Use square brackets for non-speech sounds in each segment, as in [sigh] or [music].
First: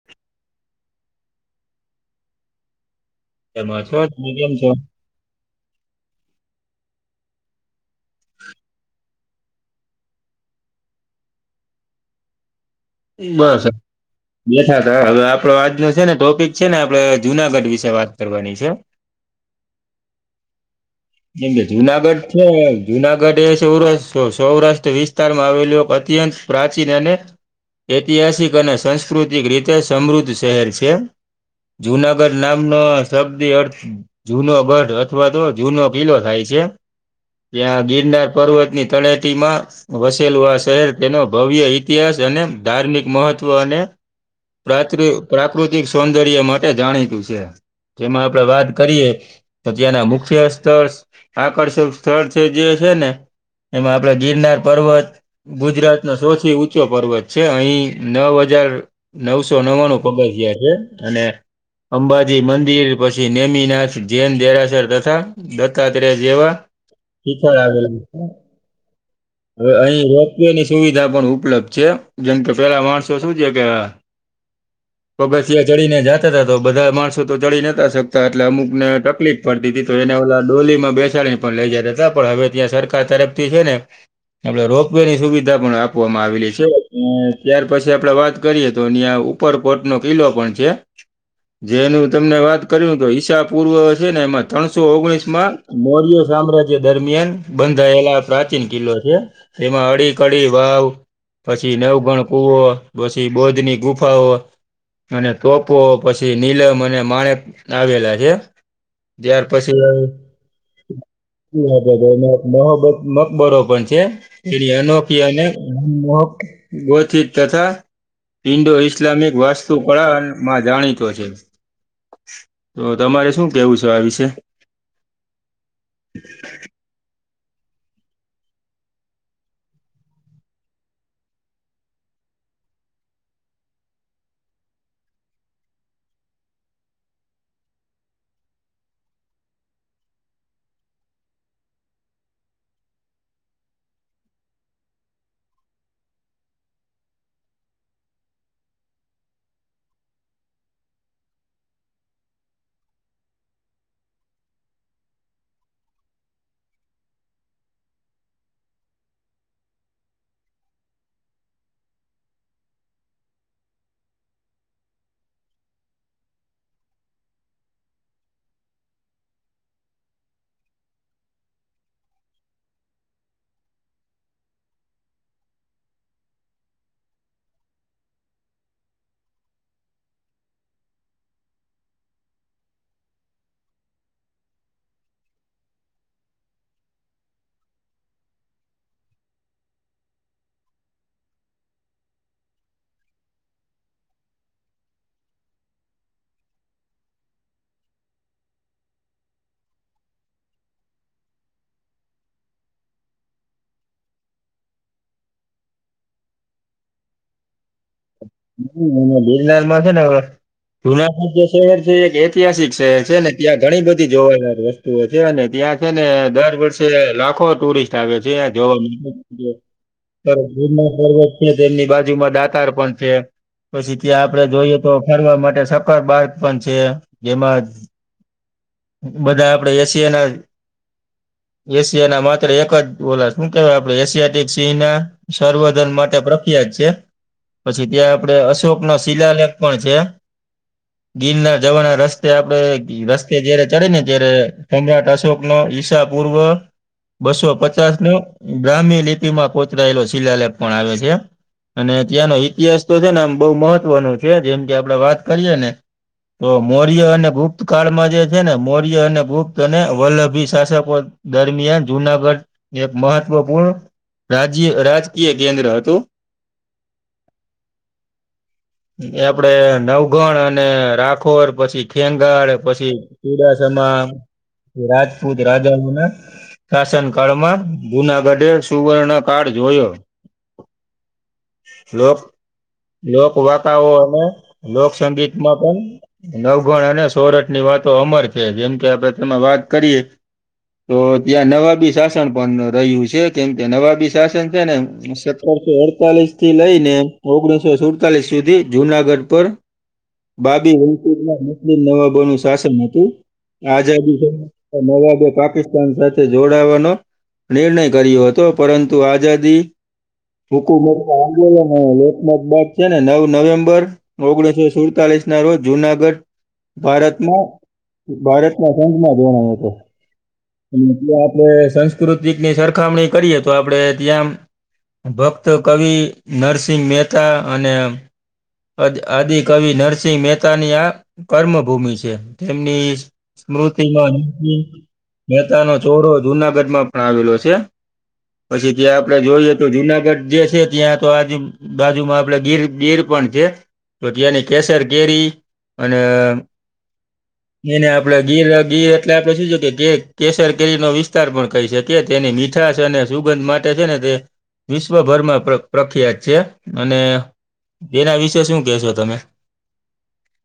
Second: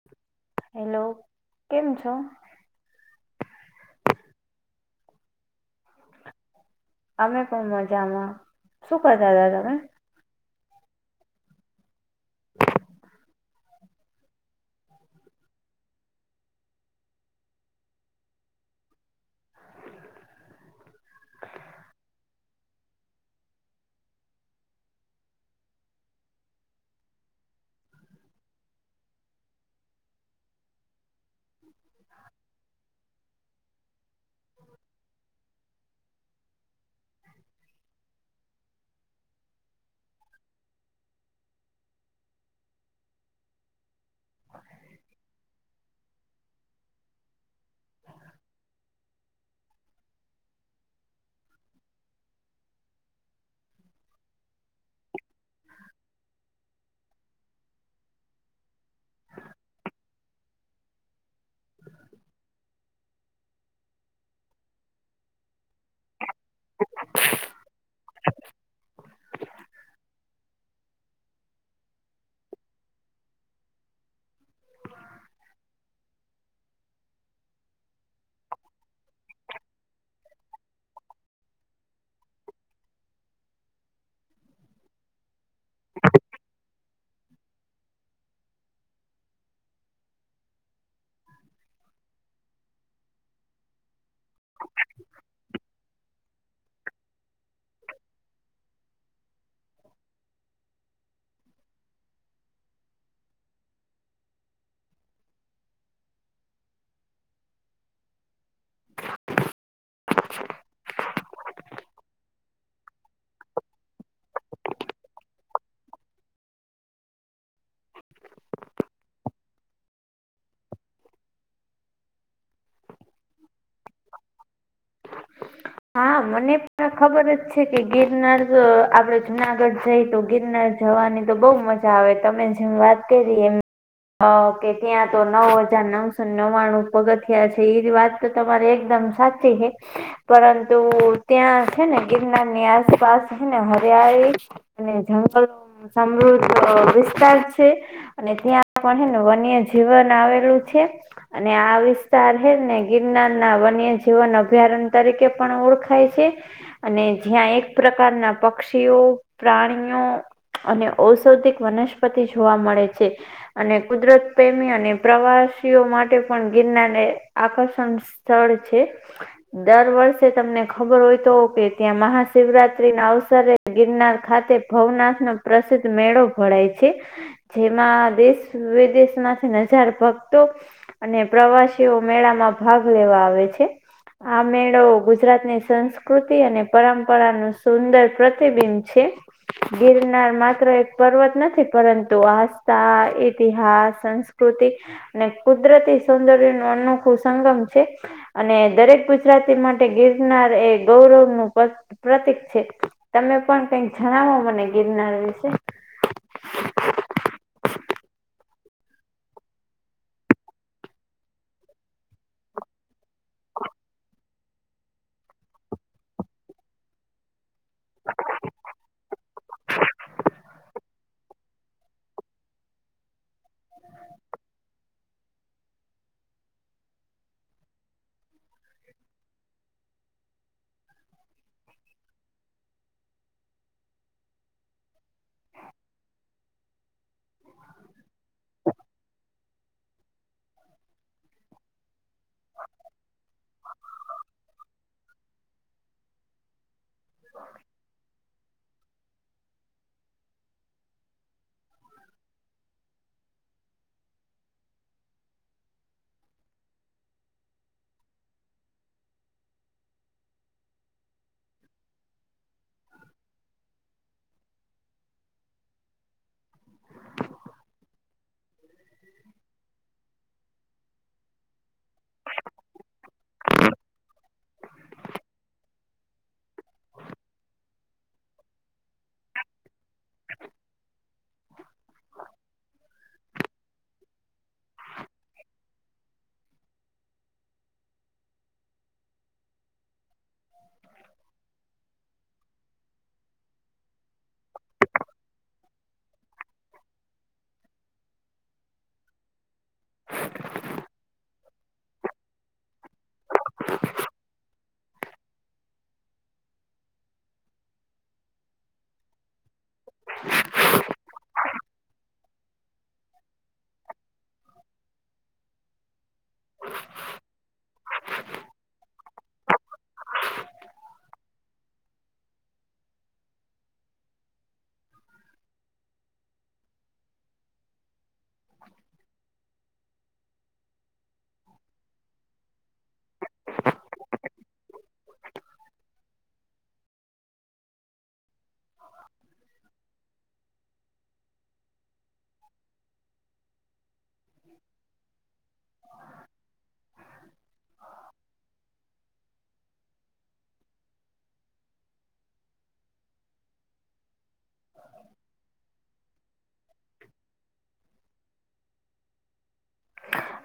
[inaudible] Hello કેમ છો? એમાં છો તમે કેમ છો? અમે પણ મજામાં. શું કરતા હતા તમે? [inaudible] બસ! બેઠા હતા હવે આપડો આજનો છે ને ટોપિક છે ને આપણે જુનાગઢ વિશે વાત કરવાની છે. [inaudible] એમ કે જુનાગઢ છે જુનાગઢ એ સૌરાષ્ટ્ર સૌરાષ્ટ્ર વિસ્તાર. વિસ્તારમાં આવેલું અત્યંત પ્રાચીન અને. ઐતિહાસિક અને સાંસ્કૃતિક રીતે સમૃદ્ધ શહેર છે. જુનાગઢ નામનો શબદી અર્થ જુનોગઢ અથવા તો હોય. જૂનો કિલ્લો થાય છે ત્યાં ગિરનાર પર્વતની તળેટી માં. વસેલું આ શહેર તેનો ભવ્ય ઇતિહાસ અને ધાર્મિક મહત્વ અને. પ્રાૃ પ્રાકૃતિક સૌંદર્ય માટે જાણીતું છે. જેમાં આપડે વાત કરીએ. તો ત્યાંના મુખ્ય સ્થળ આકર્ષક સ્થળ છે જે છે ને. એમાં આપડે ગિરનાર પર્વત ગુજરાત નો સૌથી ઊંચો પર્વત. છે અહી નવ હજાર નવસો નવણું પગારયા છે અને. અંબાજી મંદિર પછી નેમીનાથ જૈન દેરાસર તથા દત્તાત્રેય જેવા ખીથળ આવેલ હવે અહીં રોપવેની સુવિધા પણ ઉપલબ્ધ છે જેમ કે પેલા માણસો શું છે કે પગથિયા ચડીને જા તો બધા માણસો તો ચડી નહતાંકતા એટલે અમુકનેકલીફ પડતી હતી તો એને ઓલા ડોલીમાં બેસાડી પણ લઈ જતા હતા પણ હવે ત્યાં સરકાર તરફથી છે ને એલે રોપ વે ની સુવિધા પણ આપવામાં આવેલી છે અ ત્યાર પછી આપડે વાત કરીએ તો અિયાં ઉપરકોટ નો કિલ્લો પણ છે જેનું તમને વાત કર્યું તો ઈશા પૂર્વ છે ને એમાં ત્રણસો ઓગણીસ માં મોર્યો સામ્રાજ્ય દરમિયાન બંધાયેલા પ્રાચીન કિલ્લો છે એમાં અડી કડી વાવ પછી નવગણ કુવો પછી બોધની ગુફાઓ અને તોપો પછી નીલમ અને માણેક આવેલા છે જ્યાર પછી શ મોબ મકબરો પણ છે એની અનોખીનેક ગોથિત તથા ઇન્ડો ઈસ્લામિક વાસ્તુકળા માં જાણીતો છે તો તમારે શું કેવું છે આ વિશે હા મને પણ ખબર જ છે કે ગિરનાર આપડે જુનાગઢ જઈ તો ગિરનાર જવાની તો બહુ મજા આવે તમે જેમ વાત કરી એમ હ કે ત્યાં તો નવ હજાર નવસો નવ્વાણું ઉપગથ થયા છે એ વાત તો તમારે એકદમ સાચી છે પરંતુ ત્યાં છે ને ગિરનાર ની આસપાસ છેને હરિયાળી અને જંગલો સમૃદ્ધ વિસ્તાર છે અને ત્યાં પણ હ ને વન્ય જીવન આવેલું છે અને આ વિસ્તાર હે ને ગિરનાર ના વન્ય જીવન અભ્યારણ તરીકે પણ ઓળખાય છે અને જ્યાં એક પ્રકારના પક્ષીઓ પ્રાણીઓ અને ઔષધિક વનસ્પતિ જોવા મળે છે અને કુદરત પ્રેમી અને પ્રવાસીઓ માટે પણ ગિરનારને આકર્ષણ સ્થળ છે દર વર્ષે તમને ખબર હોય તો કે ત્યાં મહાશિવરાત્રી ના અવસરે ગિરનાર ખાતે ભવનાથ નો પ્રસિદ્ધ મેળો ભણાય છે જેમાં દેશ વિદેશમાંથી નજાર ભક્તો અને પ્રવાસીઓ મેળામાં ભાગ લેવા આવે છે. આ મેળો ગુજરાત ની સંસ્કૃતિ અને પરંપરા નું સુંદર પ્રતિબિંબ છે. ગિરનાર માત્ર એક પર્વત નથી પરંતુ આસ્થા ઈતિહાસ સંસ કૃતિ અને કુદરતી સૌંદર્ય ન અનોખું સંગમ છે અને દરેક ગુજરાતી માટે ગિરનાર એ ગૌરવ નું પ પ્રતિક છે તમે પણ કઈક જણાવો મને ગિરનાર વિશે. [unintelligible] ગિરનારમાં છે ને જુનાગઢ જે શહેર છે એક ઐતિહાસિક શહેર છે ને ત્યાં ઘણી બધી જોવા [unintelligible] તો છે ને ત્યાં છે ને દર વર્ષે લાખો ટુરિસ્ટ આવે છે જોવા જો ગિરનાર પર્વત છે ને તેમની બાજુમાં દા [unintelligible] પણ છે પછી ત્યાં આપડે જોઈએ તો ફરવા માટે સકારર બાગ પણ છે જેમાં બધા આપણેે એસી એના એશિયા ના માત્ર એક જ ઓલ શું કેવાય આપણે એશિયાક સિંહ ના સર્વધન માટે પ્ર [unintelligible] છે. પછી ત્યાં આપડે અશોક નો શિલાલેખ પણ છે. ગીર ના જવાના રસ્તે આપડે રસ્તે જયારે ચડે ને જય્યારે સમ્રાટ અશોક નો ઈશા પૂર્વ બસો પચાસ નો ગ્રામ્ય લિપીમાં કુતરાયેલો શિલાલેખ પણ આવે છે. અને ત્યાંનો ઈતિહાસ તો છે ને આમ બહુ મહત્વનો છે જેમ કે આપડે વાત કરીયે ને તો મૌર્ય અને ગુપ્ત કાળમાં જે છે ને મૌર્ય અને ગુપ્ત અને વલ્લભી શાસકો દરમિયાન જુનાગઢ એક મહત્વપૂર્ણ રાજ્ય રાજકીય કેન્દ્ર હતું. એ આપડે નવગણ અને રાખોર પછી ખેંગાર પછી ચીડાસામા રાજપૂત રાજાનું ને રાશન કાર્ડ માં જુનાગઢ સુવર્ણ કાર્ડ જોયો. લોક લોક વાર્તાઓ અને લોકસંગીત માં પણ નવગણ અને સોરઠ ની વાતો અમર છે જેમ કે આપડે તેમાં વાત કરીએે તો ત્યાં નવાબી શાસન પણ રહ્યું છે કેમ કે નવાબી શાસન છે ને આઠ સો અડતાલીસ થી લઈને ઓગણીસો સુડતાલીસ સુધી જુનાગઢ પર બાબી વુ નાસ્દીન નવાબો નું શાસન હતું આઝાદી પછી નવાબે પાકિસ્તાન સાથે જોડાવાનો નિર્ણય કર્યો હતો પરંતુ આઝાદી [unintelligible] હુકુમટ આંદોલન લોકમત બાદ છે ને નવ નવેમ્બર ઓગણીસો સુડતાલીસ ના રોજ જુનાગઢ ભારતમાં ભારત માં સંસમાં જોના તો. એટલે આપણે સંસ્કૃતિકની સરખામણી કરીએ તો આપડે ત્યાં ભક્ત કવિ નરસિંહ મહેતા અને આદ [unintelligible] કવિ નરસિંહ મહેતા ની આ કર્મ ભૂમિ છે તેમની સ્મૃતિમાં મહેતાનો ચોડો જુનાગઢમાં પણ આવેલો છે. પછી ત્યાં આપડે જોઈએ તો જુનાગઢ જે છે ત્યાં તો આજ બાજુમાં આપડે ગીર ગીર પણ છે. તો ત્યાંની કેસર કેરી અને ત્યાં ને આપડે ગીર [unintelligible] એટલે આપણે શું છે કે કેસર કેરીનો વિસ્તાર પણ કહી શકી તેની મીઠાશ અને સુગંધ માટે છે ને તે વિશ્વભરમાં પ્ર પ્રખ્યાત છે અને તેના વિશે શું કેહેશો તમે.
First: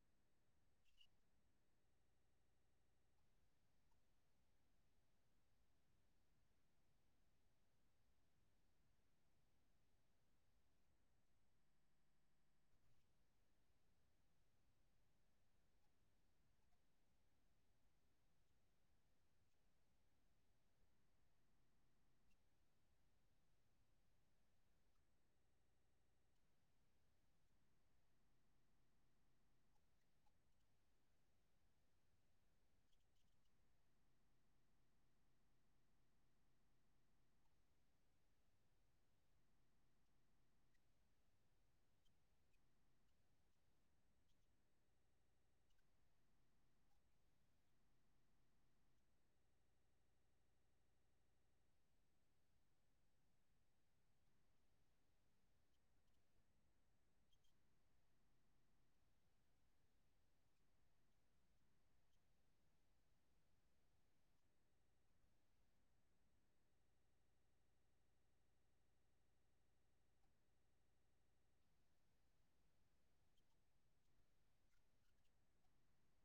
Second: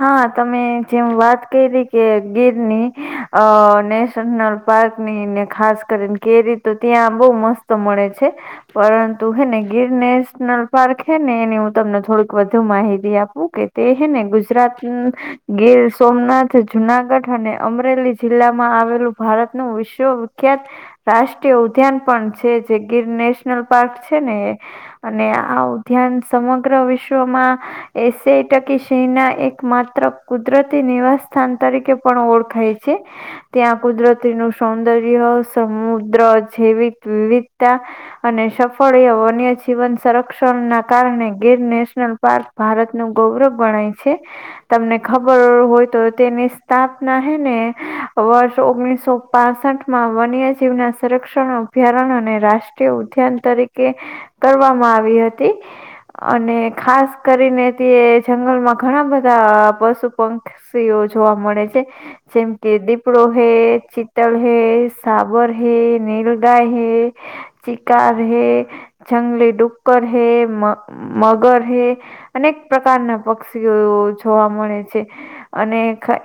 હા તમે જેમ વાત કરી કે ગીરની અ નેશનલ પાર્ક ની ને ખાસ કરીને કેરી તો ત્યાં બહું મસ્ત મળે છે. પરંતુ હે ને ગીર નેશનલ પાર્ક હે ને એની હું તમને થોડીક વધુ માહિતી આપું કે તે હેને ગુજ ગીર સોમનાથ જુનાગઢ અને અમરેલી જિલ્લા માં આવેલું. ભારતનું વિશ્વવિખ્યાત. રાષ્ટ્રીય ઉદ્યાન પણ છે જે ગીર નેશનલ પાર્ક છે ને એ. અને આ ઉદ્યાન સમગ્ર વિશ્વમાં એસે ટકી સિંહ ના. એક માત્ર કુદરતી નિવાસ સ્થાન તરીકે પણ ઓળખાય છે. ત્યાં કુદરતી નું સૌંદર્ય સમુદ્ર જેવક વિવિધતા. અને સફળ વન્ય જીવન સંરક્ષણ ના કારણે ગીર નેશનલ. પાર્ક ભારત નું ગૌરવ ગણાય છે. તમને ખબર હોય તો તેની સ્થાપના હે ને વર્ષ ઓગણીસો. ત્રાસઠ માં વન્ય જીવના સંરક્ષણ અભ્યારણ્ અને રાષ્ટ્રીય ઉદ્યાન તરીકે. કરવામાં આવી હતી અને ખાસ કરીને તે જંગલમાં. ઘણા બધા પશુ પંક્ષીઓ જોવા મળે છે. જેમ કે દીપડો હૈ ચીતલ હૈ સાબર હૈ નીલગાય હૈ. ચિકાર હે. જંગલી ડુક્કર હે મ મગર હૈ અનેક પ્રકારના પક્ષી. ઓ જોવા મળે છે. અને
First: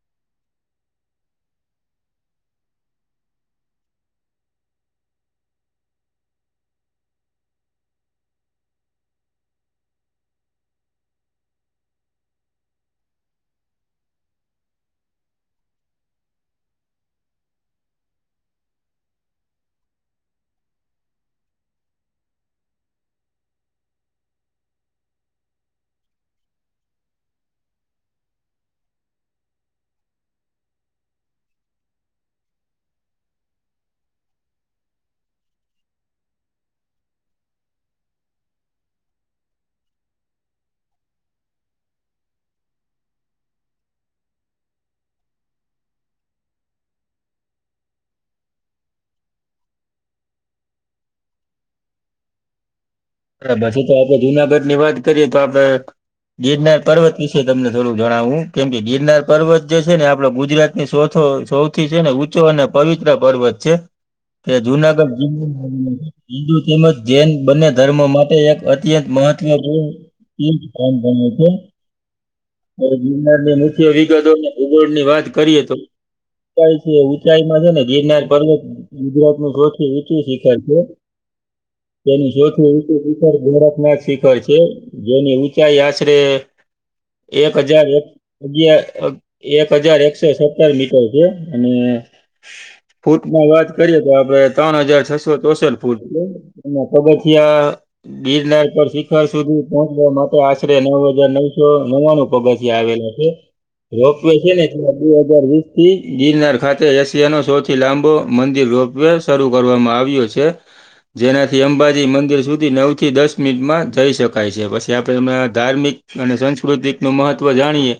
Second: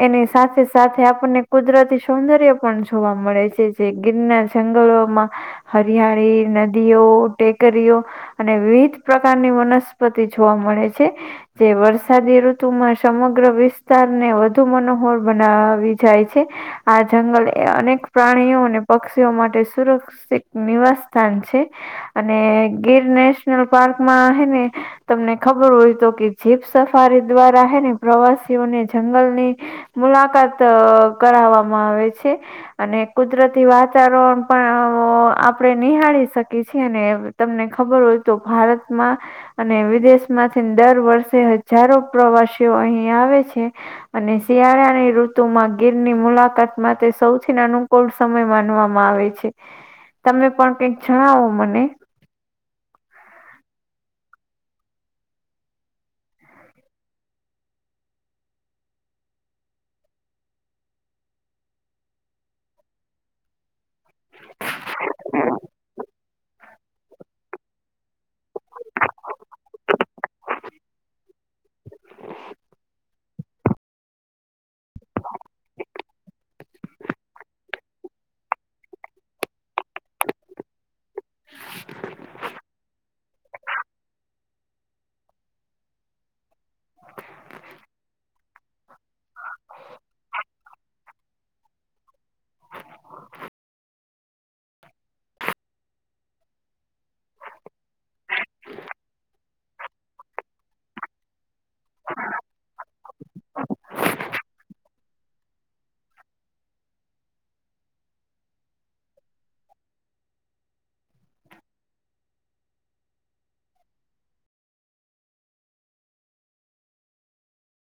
એની સાથે સાથે આપણને કુદરતી સૌંદર્ય પણ જોવા મળે છે. જે ગીરના જંગલોમાં હરિયાળી નદીઓ ટેકરીઓ. અને વિવિધ પ્રકારની વનસ્પતિ જોવા મળે છે જે વર્ષ. સાદી ઋતુમાં સમગ્ર વિસ્તારને વધુ મનોહોર બનાવી જાય છે. આ જંગલ એ અનેક પ્રાણીઓ અને પક્ષીઓ માટે સુરક્ષ. નિવાસ સ્થાન છે. અને ગીર નેશનલ પાર્કમાં હે ને તમને ખબર હોય તો કે જીપ્સ. સફારી દ્વારા હે ને પ્રવાસીઓને જંગલની. મુલાકાત કરાવવામાં આવે છે. અને કુદરતી વાતાવરણ પણ આપડે નિહાળી શકીએ છીએ ને. તમને ખબર હોય તો ભારતમાં અને વિદેશ માંથી દર વર્ષે. હજારો પ્રવાસીઓ અહીં આવે છે. અને શિયાળાની ઋતુ માં ગીરની મુલાકાત માટે સૌથી અનુકૂળ. સમય માનવામાં આવે છે તમે પણ કઈક જણાવો મને. પછી તો આપડે જુનાગઢ ની વાત કરીએ તો આપડે. ગિરનાર પર્વત વિશે તમને થોડું જણાવવું કેમ કે ગિરનાર પર્વત જે છે ને આપડો ગુજરાતી. એ ચોથો સૌથી છે ને ઊંચો અને પવિત્ર પર્વત છે. એ જુનાગઢ જિલ્લા હિન્દુ તેમજ જૈન બને. ધર્મ માટે એક અત્યંત મહત્વપૂર્ણ તીર્થ સ્થાન બને છે. અ ગિરનારની મુખ્ય વિગતો ભૂગોળ ની વાત કરીએ તો. ઉંચ છે ઊંચાઈ માં છે ને ગીરનાર પર્વતમાં. ગુજરાત નું સૌથી ઊંચું શિખર છે તેની સૌથી. શિખર ગોળખનાથ શિખર છે જેની ઊંચાઈ આશરે. એક હજાર એક. અગિયાર એક હજાર એકસો સત્તર મીટર છે અને. ફૂટ માં વાત કરીએ તો આપડે ત્રણ હજાર છસો ચોસઠ ફૂટ અને પગથ. થિયા. ગિરનાર પર શિખર સુધી પહોંચવા માટે આશરે નવ હજાર નવસો નવાનું પગ. થિયા આવેલા છે. રોપવે છે નેમાં બે હાજાર વીસ થી ગિરનાર ખાતે એશિયા નો સૌથી લાંબો મંદિર રોપ. વે શરૂ કરવામાં આવ્યો છે જેનાથી અંબાજી. મંદિર સુધી નવ થી દસ મિનિટમાં જઈ શકાય છે પછી આપણે એમાં ધાર્મિક. અને સંસ્કૃતિક નું મહત્વ જાણીએ.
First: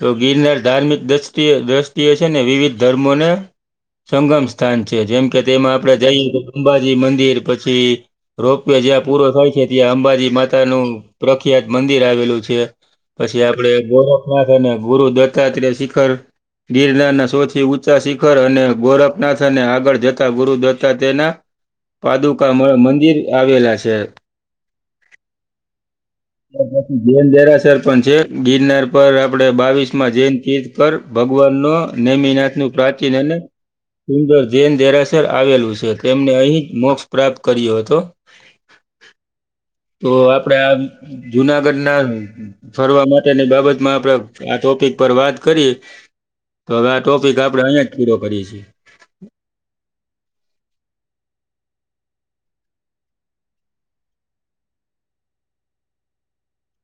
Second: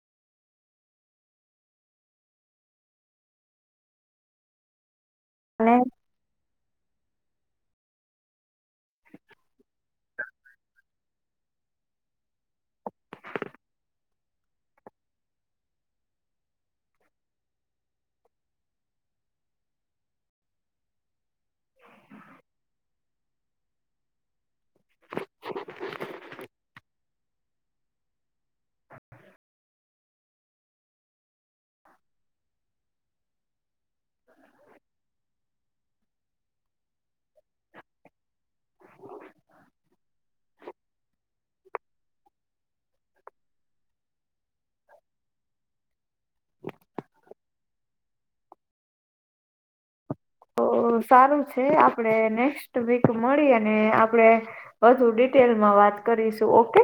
તો ગિરનાર ધાર્મિક દૃષ્ટિ દ્રષ્ટિએ છે ને વિવિધ ધર્મોને સંગમ. સ્થાન છે જેમ કે તેમાં અને આપડે જઈએ તો અંબાજી મંદિર પછી રોપવે જ્યાં પૂરો થાય છે ત્યાં અંબાજી માતાનુંું પ્રખ્યાત મંદિર આવેલું છે પછી આપડે ગોરખનાથ અને ગુરુ દત્તાત્ર શિખર ગિરનારના સૌથી ઊંચા શિખર અને ગોરખનાથને આગળ જતા ગુરુ દત્તા તેના પાદુકામણ મંદિર આવેલા છે જૈન દેરાસર પણ છે ગિરનાર પર આપડે બાવીસ માં જૈન તીર્થ ભગવાન ન નેમીનાથ નું પ્રાચીન અને સુંદર જૈન દેરાસર આવેલું છે તેમને અહીં જ મોક્ષ પ્રાપ્ત કર્યો હતોું તો આપડે આ જુનાગઢ ના ફરવા માટે ની બાબત માં આપડ આ ટોપિક પર વાત કરી તો હવે આ ટોપિક આપડે અહીિયાં જ પૂરો કરીએ છીએ તો સારું છે આપણેે નેક્સ્ટ વીક મળી અને આપડે વધુ ડિટેલમાં વાત કરીશું ઓકે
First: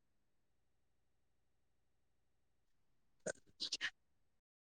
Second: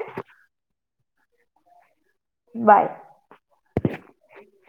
બાય